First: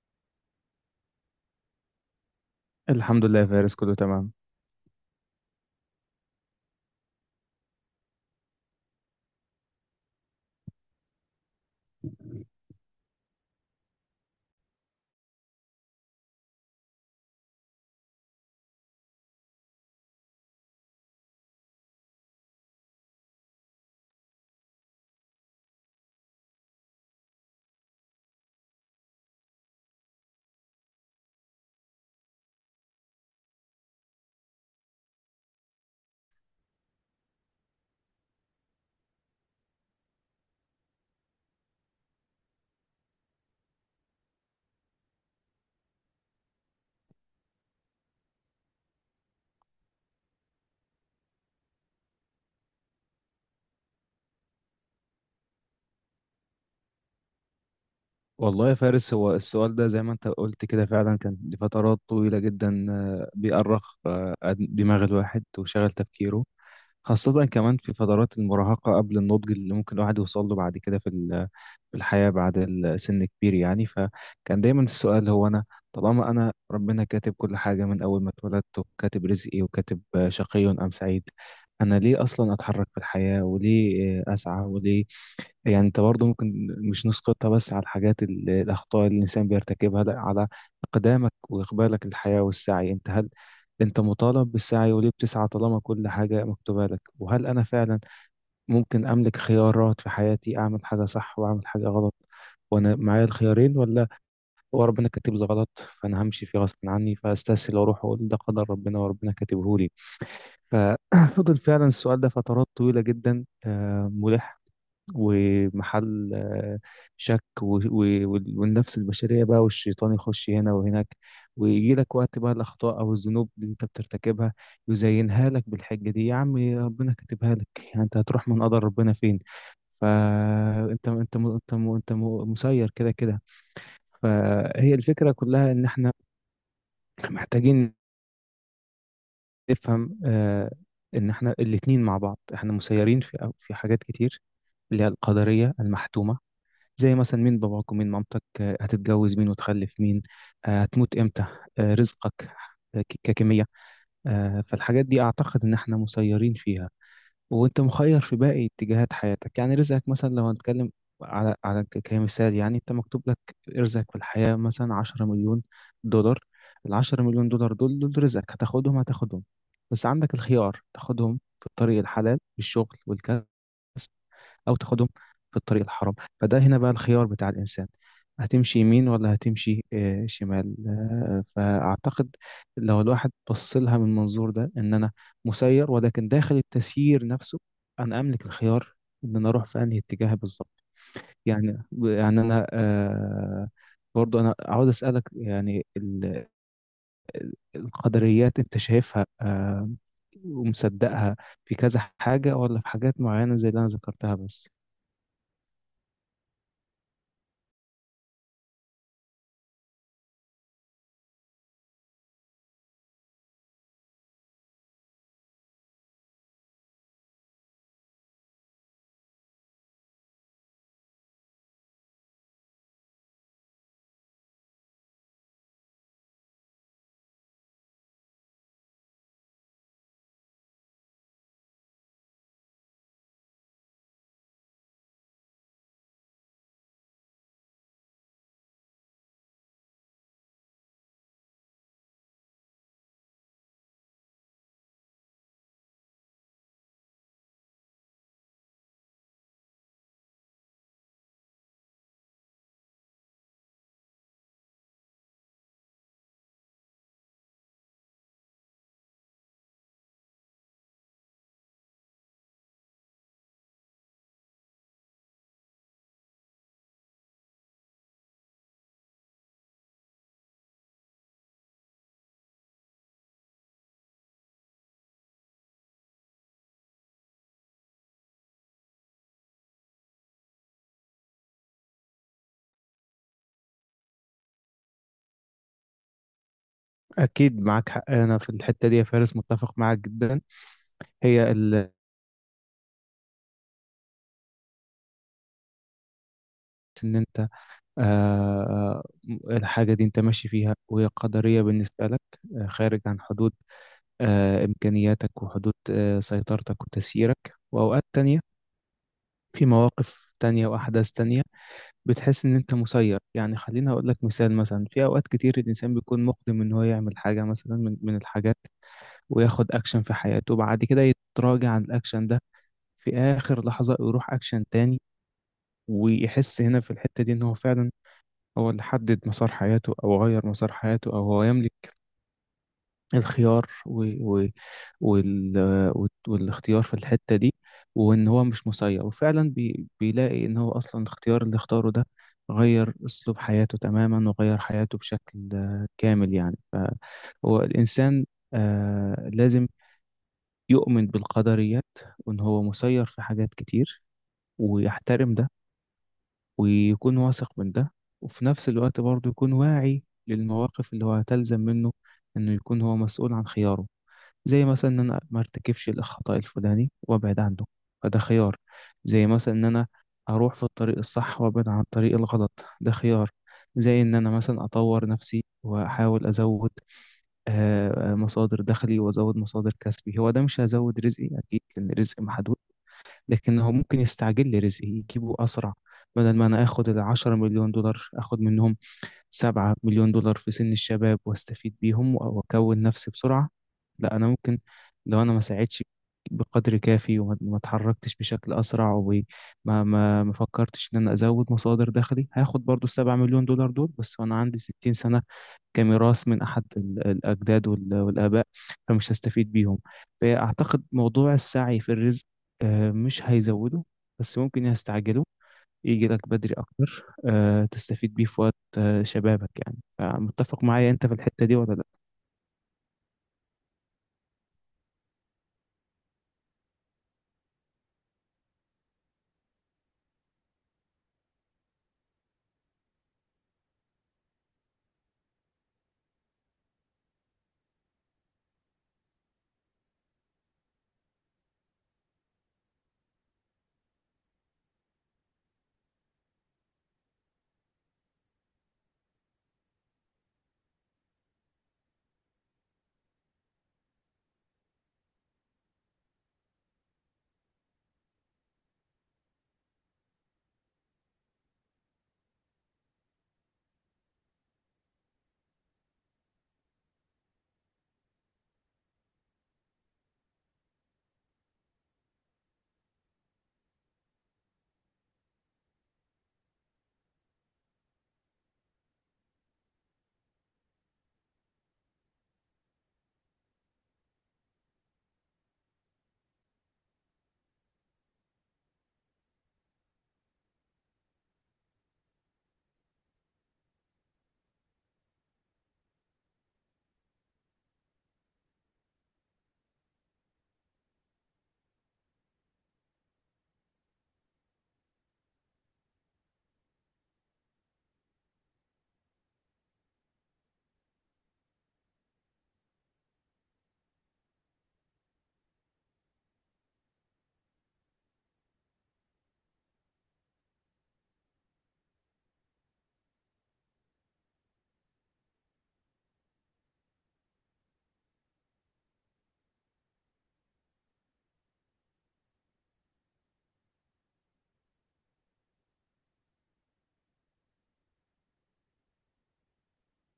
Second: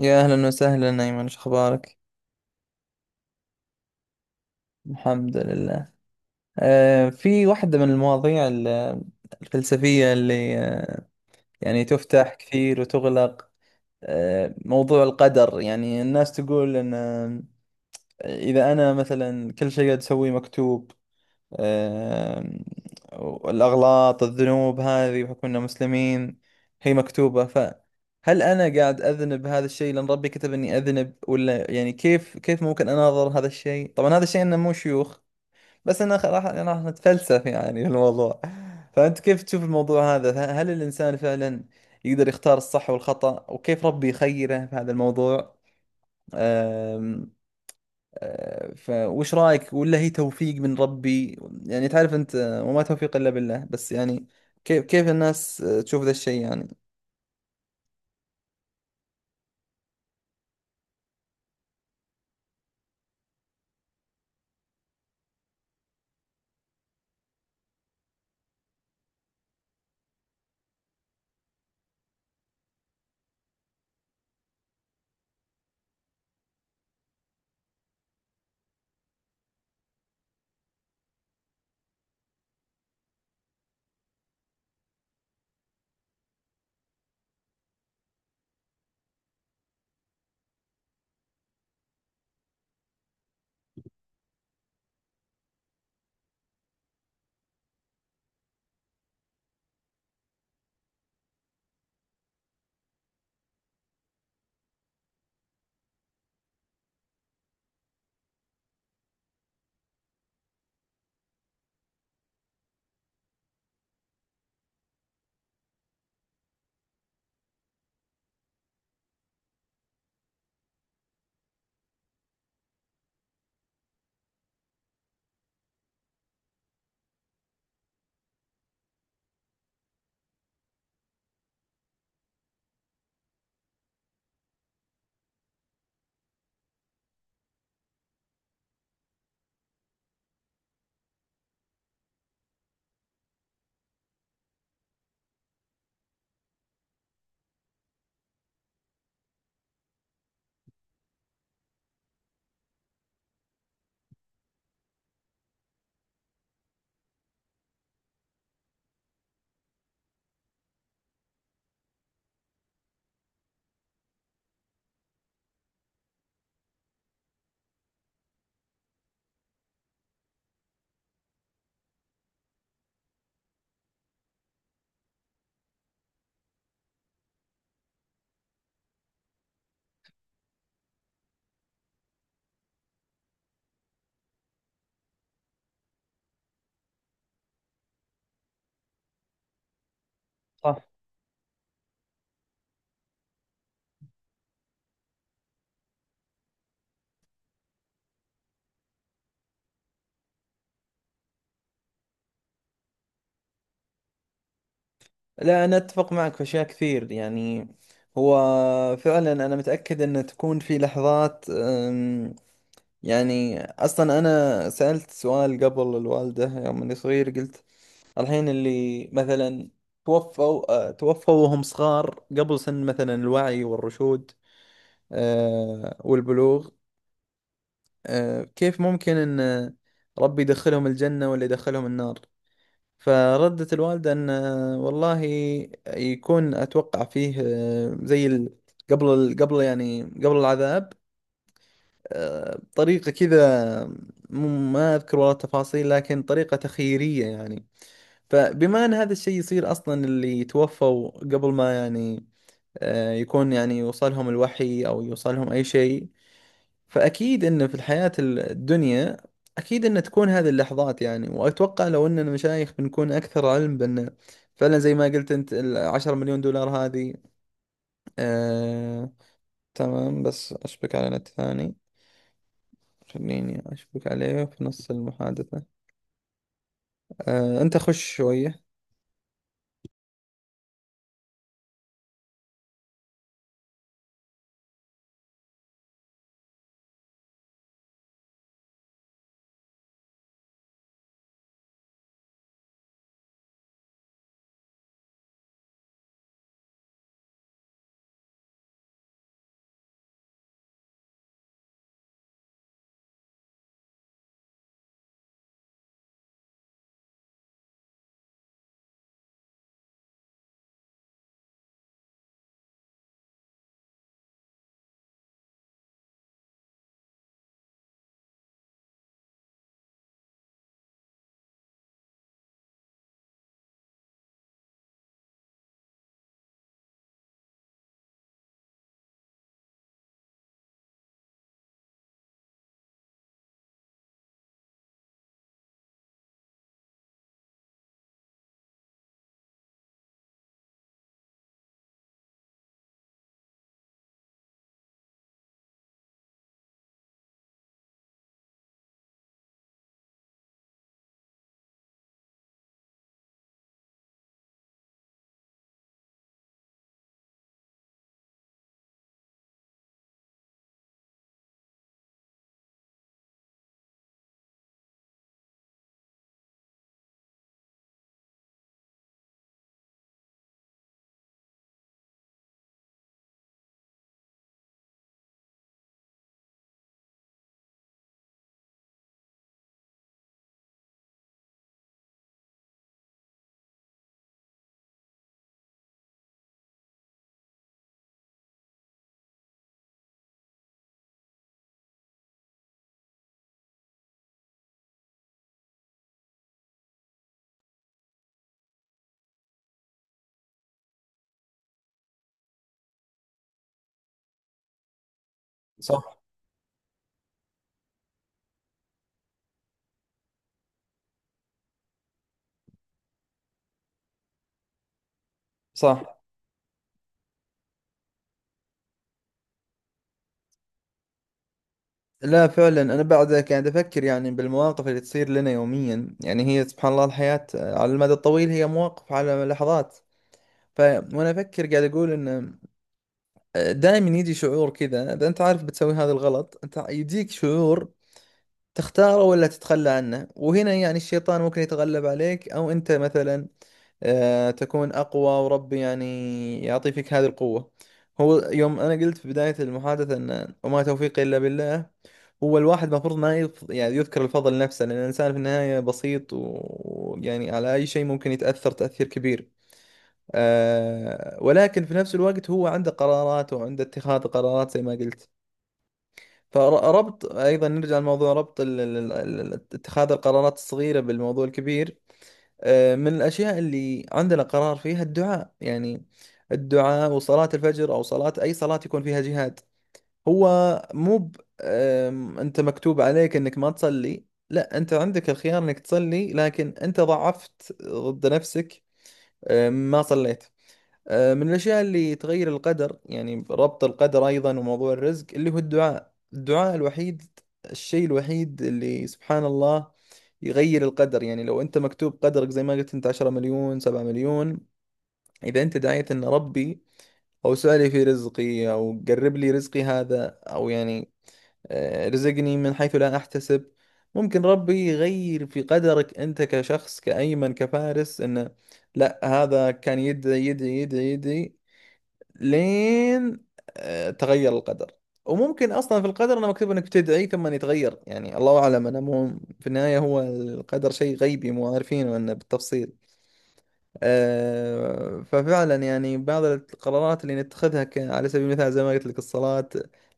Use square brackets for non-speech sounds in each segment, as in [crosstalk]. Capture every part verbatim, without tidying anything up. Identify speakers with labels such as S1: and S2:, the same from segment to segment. S1: يا أهلا وسهلا أيمن، شو أخبارك؟
S2: الحمد لله يا فارس، كله تمام.
S1: الحمد لله. آه في واحدة من المواضيع ال- الفلسفية اللي آه يعني تفتح كثير وتغلق. آه موضوع القدر، يعني الناس تقول أن آه، إذا أنا مثلا كل شيء قاعد أسويه مكتوب، آم، الأغلاط الذنوب هذه بحكم أننا مسلمين هي مكتوبة. فهل أنا قاعد أذنب هذا الشيء لأن ربي كتب إني أذنب، ولا يعني كيف كيف ممكن أناظر هذا الشيء؟ طبعا هذا الشيء أنه مو شيوخ، بس أنا خ- راح راح نتفلسف يعني [laughs] في الموضوع. فأنت كيف تشوف الموضوع هذا؟ ه- هل الإنسان فعلا يقدر يختار الصح والخطأ، وكيف ربي يخيره في هذا الموضوع؟ فوش رايك؟ ولا هي توفيق من ربي؟ يعني تعرف انت، آه، وما توفيق الا بالله. بس يعني كيف كيف الناس آه، تشوف ذا الشيء يعني.
S2: والله يا فارس، هو السؤال ده زي ما انت قلت كده فعلا كان لفترات طويلة جدا آه، بيأرخ آه، دماغ الواحد وشغل تفكيره. خاصة كمان في فترات المراهقة قبل النضج اللي ممكن الواحد يوصل له بعد كده في ال- في الحياة بعد السن كبير يعني. فكان دايما السؤال هو أنا، طالما أنا ربنا كاتب كل حاجة من أول ما اتولدت، وكاتب رزقي، وكاتب آه، شقي أم سعيد، أنا ليه أصلا أتحرك في الحياة وليه آه، أسعى وليه؟ يعني انت برضه ممكن مش نسقطها بس على الحاجات ال- الاخطاء اللي الانسان بيرتكبها، لا، على اقدامك واقبالك للحياه والسعي. انت، هل انت مطالب بالسعي؟ وليه بتسعى طالما كل حاجه مكتوبه لك؟ وهل انا فعلا ممكن املك خيارات في حياتي، اعمل حاجه صح واعمل حاجه غلط وانا معايا الخيارين، ولا هو ربنا كاتب لي غلط فانا همشي فيه غصب عني، فاستسهل واروح اقول ده قدر ربنا وربنا كاتبه لي؟ ففضل [coughs] [clears throat] فعلا السؤال ده فترات طويله جدا آه، ملح ومحل آه، شك، و- و- وال- والنفس البشرية بقى، والشيطان يخش هنا وهناك، ويجي لك وقت بقى الأخطاء أو الذنوب اللي أنت بترتكبها يزينها لك بالحجة دي: يا عم ربنا كاتبها لك، يعني أنت هتروح من قدر ربنا فين؟ فانت انت م- انت م- انت م- مسير كده كده. فهي الفكره كلها ان احنا محتاجين نفهم آه، ان احنا الاتنين مع بعض، احنا مسيرين في في حاجات كتير، اللي هي القدريه المحتومه. زي مثلا مين باباك ومين مامتك، آه، هتتجوز مين وتخلف مين، آه، هتموت امتى، آه، رزقك آه، ك- ككمية. آه، فالحاجات دي اعتقد ان احنا مسيرين فيها، وانت مخير في باقي اتجاهات حياتك يعني. رزقك مثلا لو هنتكلم على على ك- كمثال، يعني انت مكتوب لك رزقك في الحياة مثلا عشرة مليون دولار مليون دولار. العشرة مليون دولار دول، دول رزقك، هتاخدهم هتاخدهم بس عندك الخيار تاخدهم في الطريق الحلال بالشغل والكسب، او تاخدهم في الطريق الحرام. فده هنا بقى الخيار بتاع الانسان، هتمشي يمين ولا هتمشي آه، شمال؟ آه، فاعتقد لو الواحد بص لها من المنظور ده، ان انا مسير، ولكن داخل التسيير نفسه انا املك الخيار ان انا اروح في انهي اتجاه بالظبط.
S1: صح.
S2: يعني يعني انا، آه، برضو انا عاوز اسالك يعني، ال- القدريات انت شايفها آه، ومصدقها في كذا حاجه، ولا في حاجات معينه زي اللي انا ذكرتها بس؟
S1: لا، أنا أتفق معك في أشياء كثير يعني. هو فعلا أنا متأكد أن تكون في لحظات أم، يعني أصلا أنا سألت سؤال قبل الوالدة يوم أني صغير، قلت الحين اللي مثلا توفوا أه، توفوا وهم صغار قبل سن مثلا الوعي والرشود، أه، والبلوغ. آه، كيف ممكن أن آه، ربي يدخلهم الجنة ولا يدخلهم النار؟ فردت الوالدة أن آه، والله يكون أتوقع فيه، آه، زي ال- قبل ال- قبل يعني قبل العذاب، آه، طريقة كذا. م- ما أذكر والله التفاصيل، لكن طريقة تخييرية يعني. فبما أن هذا الشيء يصير أصلا، اللي توفوا قبل ما يعني آه، يكون يعني يوصلهم الوحي أو يوصلهم أي شيء، فأكيد إن في الحياة الدنيا أكيد إن تكون هذه اللحظات يعني. وأتوقع لو إننا مشايخ بنكون أكثر علم بأن فعلا زي ما قلت أنت العشرة مليون دولار هذه. آه... تمام، بس أشبك على نت ثاني، خليني أشبك عليه في نص المحادثة. آه... أنت خش شوية.
S2: أكيد معاك حق أنا في الحتة دي يا فارس، متفق معاك جدا. هي ال- إن أنت، آه، الحاجة دي أنت ماشي فيها وهي قدرية بالنسبة لك، آه، خارج عن حدود آه، إمكانياتك وحدود آه، سيطرتك وتسييرك. وأوقات تانية، في مواقف تانية وأحداث تانية، بتحس إن أنت مسير. يعني خليني أقول لك مثال. مثلا في أوقات كتير الإنسان بيكون مقدم إن هو يعمل حاجة مثلا من من الحاجات، وياخد أكشن في حياته، وبعد كده يتراجع عن الأكشن ده في آخر لحظة، يروح أكشن تاني. ويحس هنا في الحتة دي إن هو فعلا هو اللي حدد مسار حياته أو غير مسار حياته أو هو يملك الخيار و... و... وال... وال- والاختيار في الحتة دي، وإن هو مش مسير. وفعلا بي... بيلاقي إن هو أصلا الاختيار اللي اختاره ده غير أسلوب حياته تماما وغير حياته بشكل آه، كامل يعني. فهو الإنسان آه لازم يؤمن بالقدريات، وإن هو مسير في حاجات كتير، ويحترم ده، ويكون واثق من ده. وفي نفس الوقت برضه يكون واعي للمواقف اللي هو هتلزم منه إنه يكون هو مسؤول عن خياره. زي مثلا إن أنا ما ارتكبش الخطأ الفلاني وأبعد عنه، فده خيار. زي مثلا إن أنا أروح في الطريق الصح وأبعد عن الطريق الغلط، ده خيار. زي إن أنا مثلا أطور نفسي وأحاول أزود آه، مصادر دخلي وأزود مصادر كسبي. هو ده مش هزود رزقي أكيد، لأن الرزق محدود، لكن هو ممكن يستعجل لي رزقي، يجيبه أسرع. بدل ما أنا آخد العشرة مليون دولار، آخد منهم سبعة مليون دولار في سن الشباب واستفيد بيهم و- وأكون نفسي بسرعة. لا، أنا ممكن لو أنا ما ساعدتش بقدر كافي وما ما اتحركتش بشكل أسرع وما ما ما فكرتش إن أنا أزود مصادر دخلي، هاخد برضو السبعة مليون دولار دول بس وأنا عندي ستين سنة،
S1: صح،
S2: كميراث من أحد ال- الأجداد وال- والآباء، فمش هستفيد بيهم. فأعتقد موضوع السعي في الرزق آه، مش هيزوده، بس ممكن يستعجله،
S1: صح.
S2: يجي لك بدري أكتر آه، تستفيد بيه في وقت آه، شبابك يعني. فمتفق معايا أنت في الحتة دي ولا لأ؟
S1: لا، فعلا أنا بعد قاعد أفكر يعني بالمواقف اللي تصير لنا يوميا. يعني هي سبحان الله، الحياة على المدى الطويل هي مواقف على لحظات. ف... وأنا أفكر قاعد أقول إن دائما يجي شعور كذا، اذا انت عارف بتسوي هذا الغلط انت يجيك شعور تختاره ولا تتخلى عنه. وهنا يعني الشيطان ممكن يتغلب عليك، او انت مثلا آه، تكون اقوى، وربي يعني يعطي فيك هذه القوة. هو يوم انا قلت في بداية المحادثة ان وما توفيقي الا بالله، هو الواحد المفروض ما يف... يعني يذكر الفضل نفسه، لان الانسان في النهاية بسيط، ويعني على اي شيء ممكن يتأثر تأثير كبير. آه، ولكن في نفس الوقت هو عنده قرارات، وعنده اتخاذ قرارات زي ما قلت. فربط أيضا نرجع لموضوع ربط ال- ال- ال- ال- اتخاذ القرارات الصغيرة بالموضوع الكبير. آه، من الأشياء اللي عندنا قرار فيها الدعاء، يعني الدعاء وصلاة الفجر أو صلاة أي صلاة يكون فيها جهاد. هو مو ب- آم، أنت مكتوب عليك أنك ما تصلي. لا، أنت عندك الخيار أنك تصلي، لكن أنت ضعفت ضد نفسك. آم، ما صليت. آه، من الأشياء اللي تغير القدر، يعني ربط القدر أيضا وموضوع الرزق، اللي هو الدعاء. الدعاء الوحيد، الشيء الوحيد اللي سبحان الله يغير القدر. يعني لو أنت مكتوب قدرك زي ما قلت أنت عشرة مليون سبعة مليون، إذا أنت دعيت أن ربي أوسع لي في رزقي، أو قرب لي رزقي هذا، أو يعني آه، رزقني من حيث لا أحتسب، ممكن ربي يغير في قدرك أنت كشخص كأيمن كفارس. أنه لا، هذا كان يدعي يدعي يدعي يدعي لين آه، تغير القدر. وممكن اصلا في القدر انه مكتوب انك بتدعي ثم يتغير، يعني الله اعلم، انا مو، في النهايه هو القدر شيء غيبي مو عارفينه انه بالتفصيل. آه، ففعلا يعني بعض القرارات اللي نتخذها ك- على سبيل المثال زي ما قلت لك الصلاه،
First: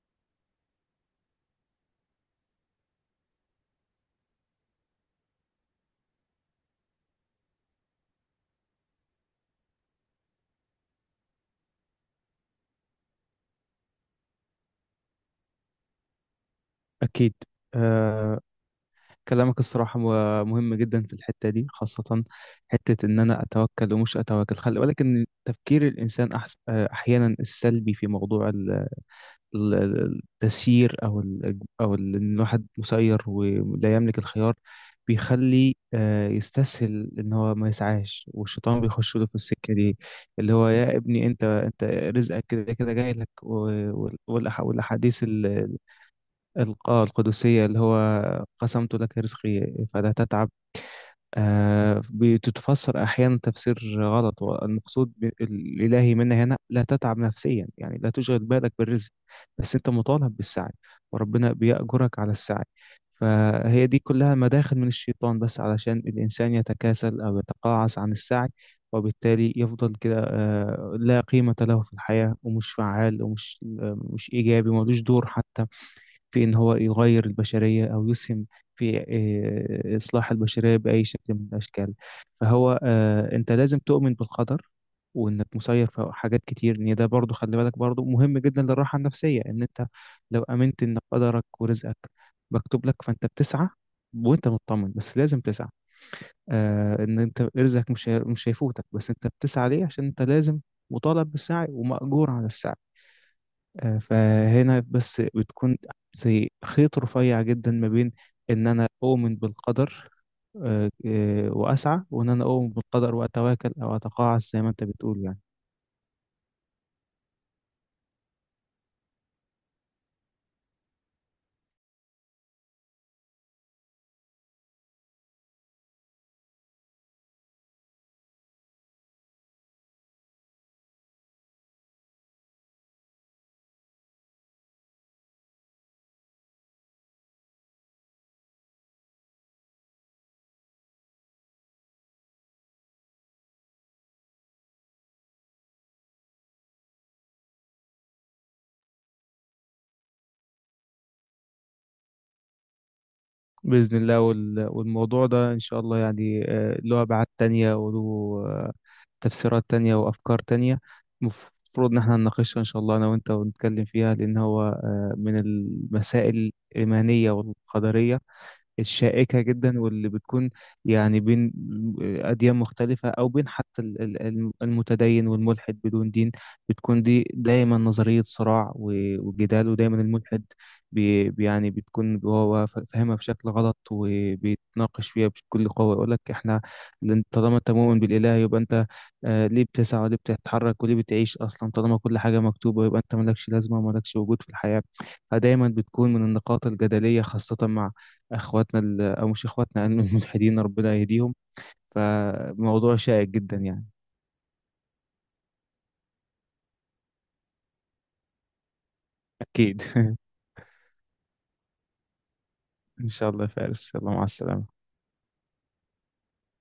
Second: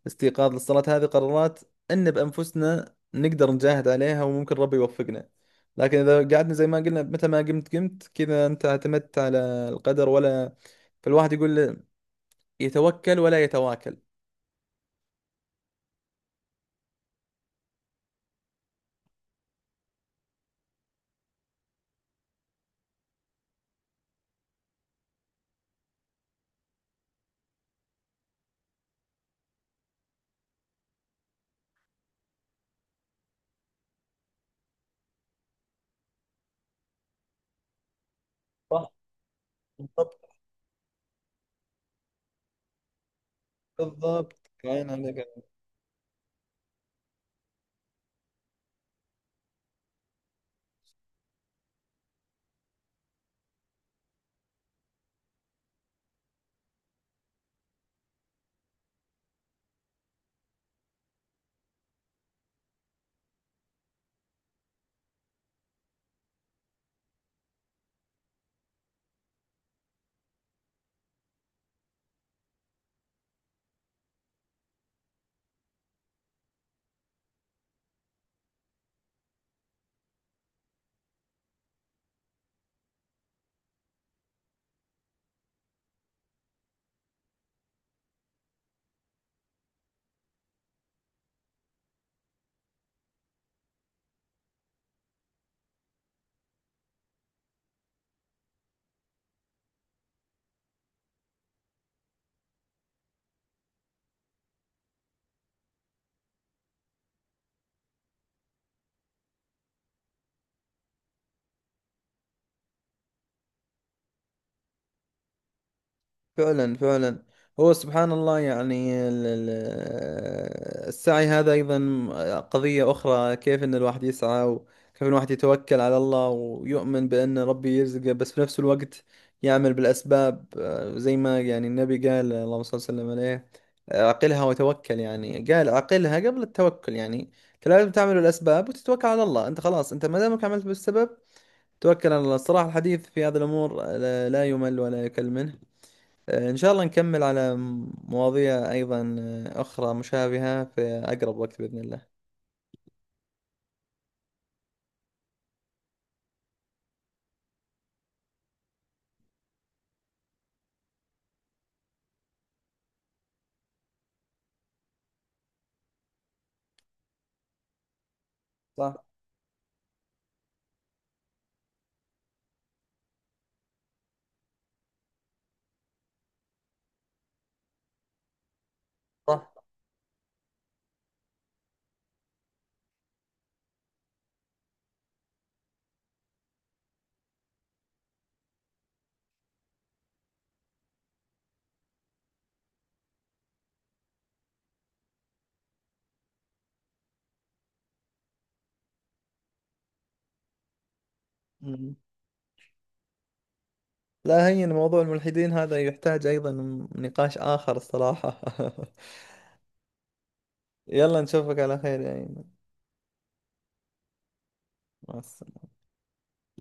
S1: الاستيقاظ للصلاه، هذه قرارات ان بانفسنا نقدر نجاهد عليها، وممكن ربي يوفقنا. لكن اذا قعدنا زي ما قلنا متى ما قمت قمت كذا، انت اعتمدت على القدر ولا؟ فالواحد يقول يتوكل ولا يتواكل؟
S2: أكيد. آه، كلامك الصراحة مه- مهم جدا في الحتة دي، خاصة حتة إن أنا أتوكل ومش أتوكل. خلي بالك إن تفكير الإنسان أحس... آه، أحيانا السلبي في موضوع ال- ال- التسيير، او ال- او ال- ان الواحد مسير ولا يملك الخيار، بيخلي آه، يستسهل ان هو ما يسعاش، والشيطان
S1: صح.
S2: بيخش له في السكه دي.
S1: بالضبط.
S2: اللي هو: يا ابني انت انت رزقك كده كده جاي لك. و-
S1: بالضبط.
S2: والأح-
S1: عين
S2: والاحاديث
S1: عليك.
S2: ال- الق- القدسيه اللي هو «قسمت لك رزقي فلا تتعب» آه، بتتفسر أحيانا تفسير غلط. والمقصود ب- الإلهي منا هنا لا تتعب نفسيا، يعني لا تشغل بالك بالرزق، بس أنت مطالب بالسعي، وربنا بيأجرك على السعي. فهي دي كلها مداخل من الشيطان، بس علشان الإنسان يتكاسل أو يتقاعس عن السعي، وبالتالي يفضل كده آه، لا قيمة له في الحياة ومش فعال ومش آه، مش إيجابي، ملوش دور حتى في إن هو يغير البشرية أو يسهم في آه، إصلاح البشرية بأي شكل من الأشكال. فهو آه، أنت لازم تؤمن بالقدر وإنك مسير في حاجات كتير. إن ده برضو، خلي بالك، برضو مهم جدا للراحة النفسية. إن أنت لو آمنت إن قدرك ورزقك مكتوب لك، فأنت بتسعى وانت مطمن، بس لازم تسعى. آه ان انت رزقك مش هي- مش هيفوتك، بس انت بتسعى ليه؟ عشان انت لازم، مطالب بالسعي ومأجور على السعي. آه، فهنا بس بتكون زي خيط رفيع جدا ما بين ان انا اؤمن بالقدر آه، آه، واسعى، وان انا اؤمن بالقدر واتواكل او اتقاعس زي ما انت بتقول يعني.
S1: فعلا، فعلا. هو سبحان الله، يعني ال- ال- السعي هذا أيضا قضية أخرى. كيف أن الواحد يسعى، وكيف أن الواحد يتوكل على الله ويؤمن بأن ربي يرزقه، بس في نفس الوقت يعمل بالأسباب. آه، زي ما يعني النبي قال، اللهم صل وسلم عليه، آه، عقلها وتوكل. يعني قال عقلها قبل التوكل، يعني أنت لازم تعمل الأسباب وتتوكل على الله. أنت خلاص، أنت ما دامك عملت بالسبب توكل على الله. الصراحة الحديث في هذه الأمور لا لا يمل ولا يكل منه. آه، إن شاء الله نكمل على مواضيع أيضا آه، أخرى مشابهة في أقرب وقت بإذن الله.
S2: باذن الله. وال- والموضوع ده ان شاء الله يعني آه، له ابعاد تانية وله آه، تفسيرات تانية وافكار تانية، المفروض ان احنا نناقشها ان شاء الله انا وانت ونتكلم فيها، لان هو آه، من المسائل الايمانية والقدرية
S1: صح.
S2: الشائكة جدا، واللي بتكون يعني بين أديان مختلفة أو بين حتى ال- ال- الم- المتدين والملحد بدون دين. بتكون دي دايما نظرية صراع و-
S1: صح.
S2: وجدال، ودايما الملحد بي بي- يعني بتكون هو ف- فاهمها بشكل غلط وبيتناقش فيها بكل قوة. يقول لك: احنا، لأن طالما انت مؤمن بالإله يبقى انت، آه، ليه بتسعى وليه بتتحرك وليه بتعيش أصلا؟ طالما كل حاجة مكتوبة يبقى انت مالكش لازمة ومالكش وجود في الحياة. فدايما بتكون من النقاط الجدلية، خاصة مع اخواتنا ال- او مش اخواتنا يعني، الملحدين، ربنا يهديهم.
S1: مم.
S2: فموضوع شائك جدا يعني.
S1: لا، هين موضوع الملحدين هذا يحتاج أيضا نقاش آخر الصراحة. [laughs]
S2: اكيد [laughs]
S1: يلا نشوفك على خير يا أيمن.
S2: ان شاء الله يا فارس، يلا مع السلامة.
S1: مع السلامة.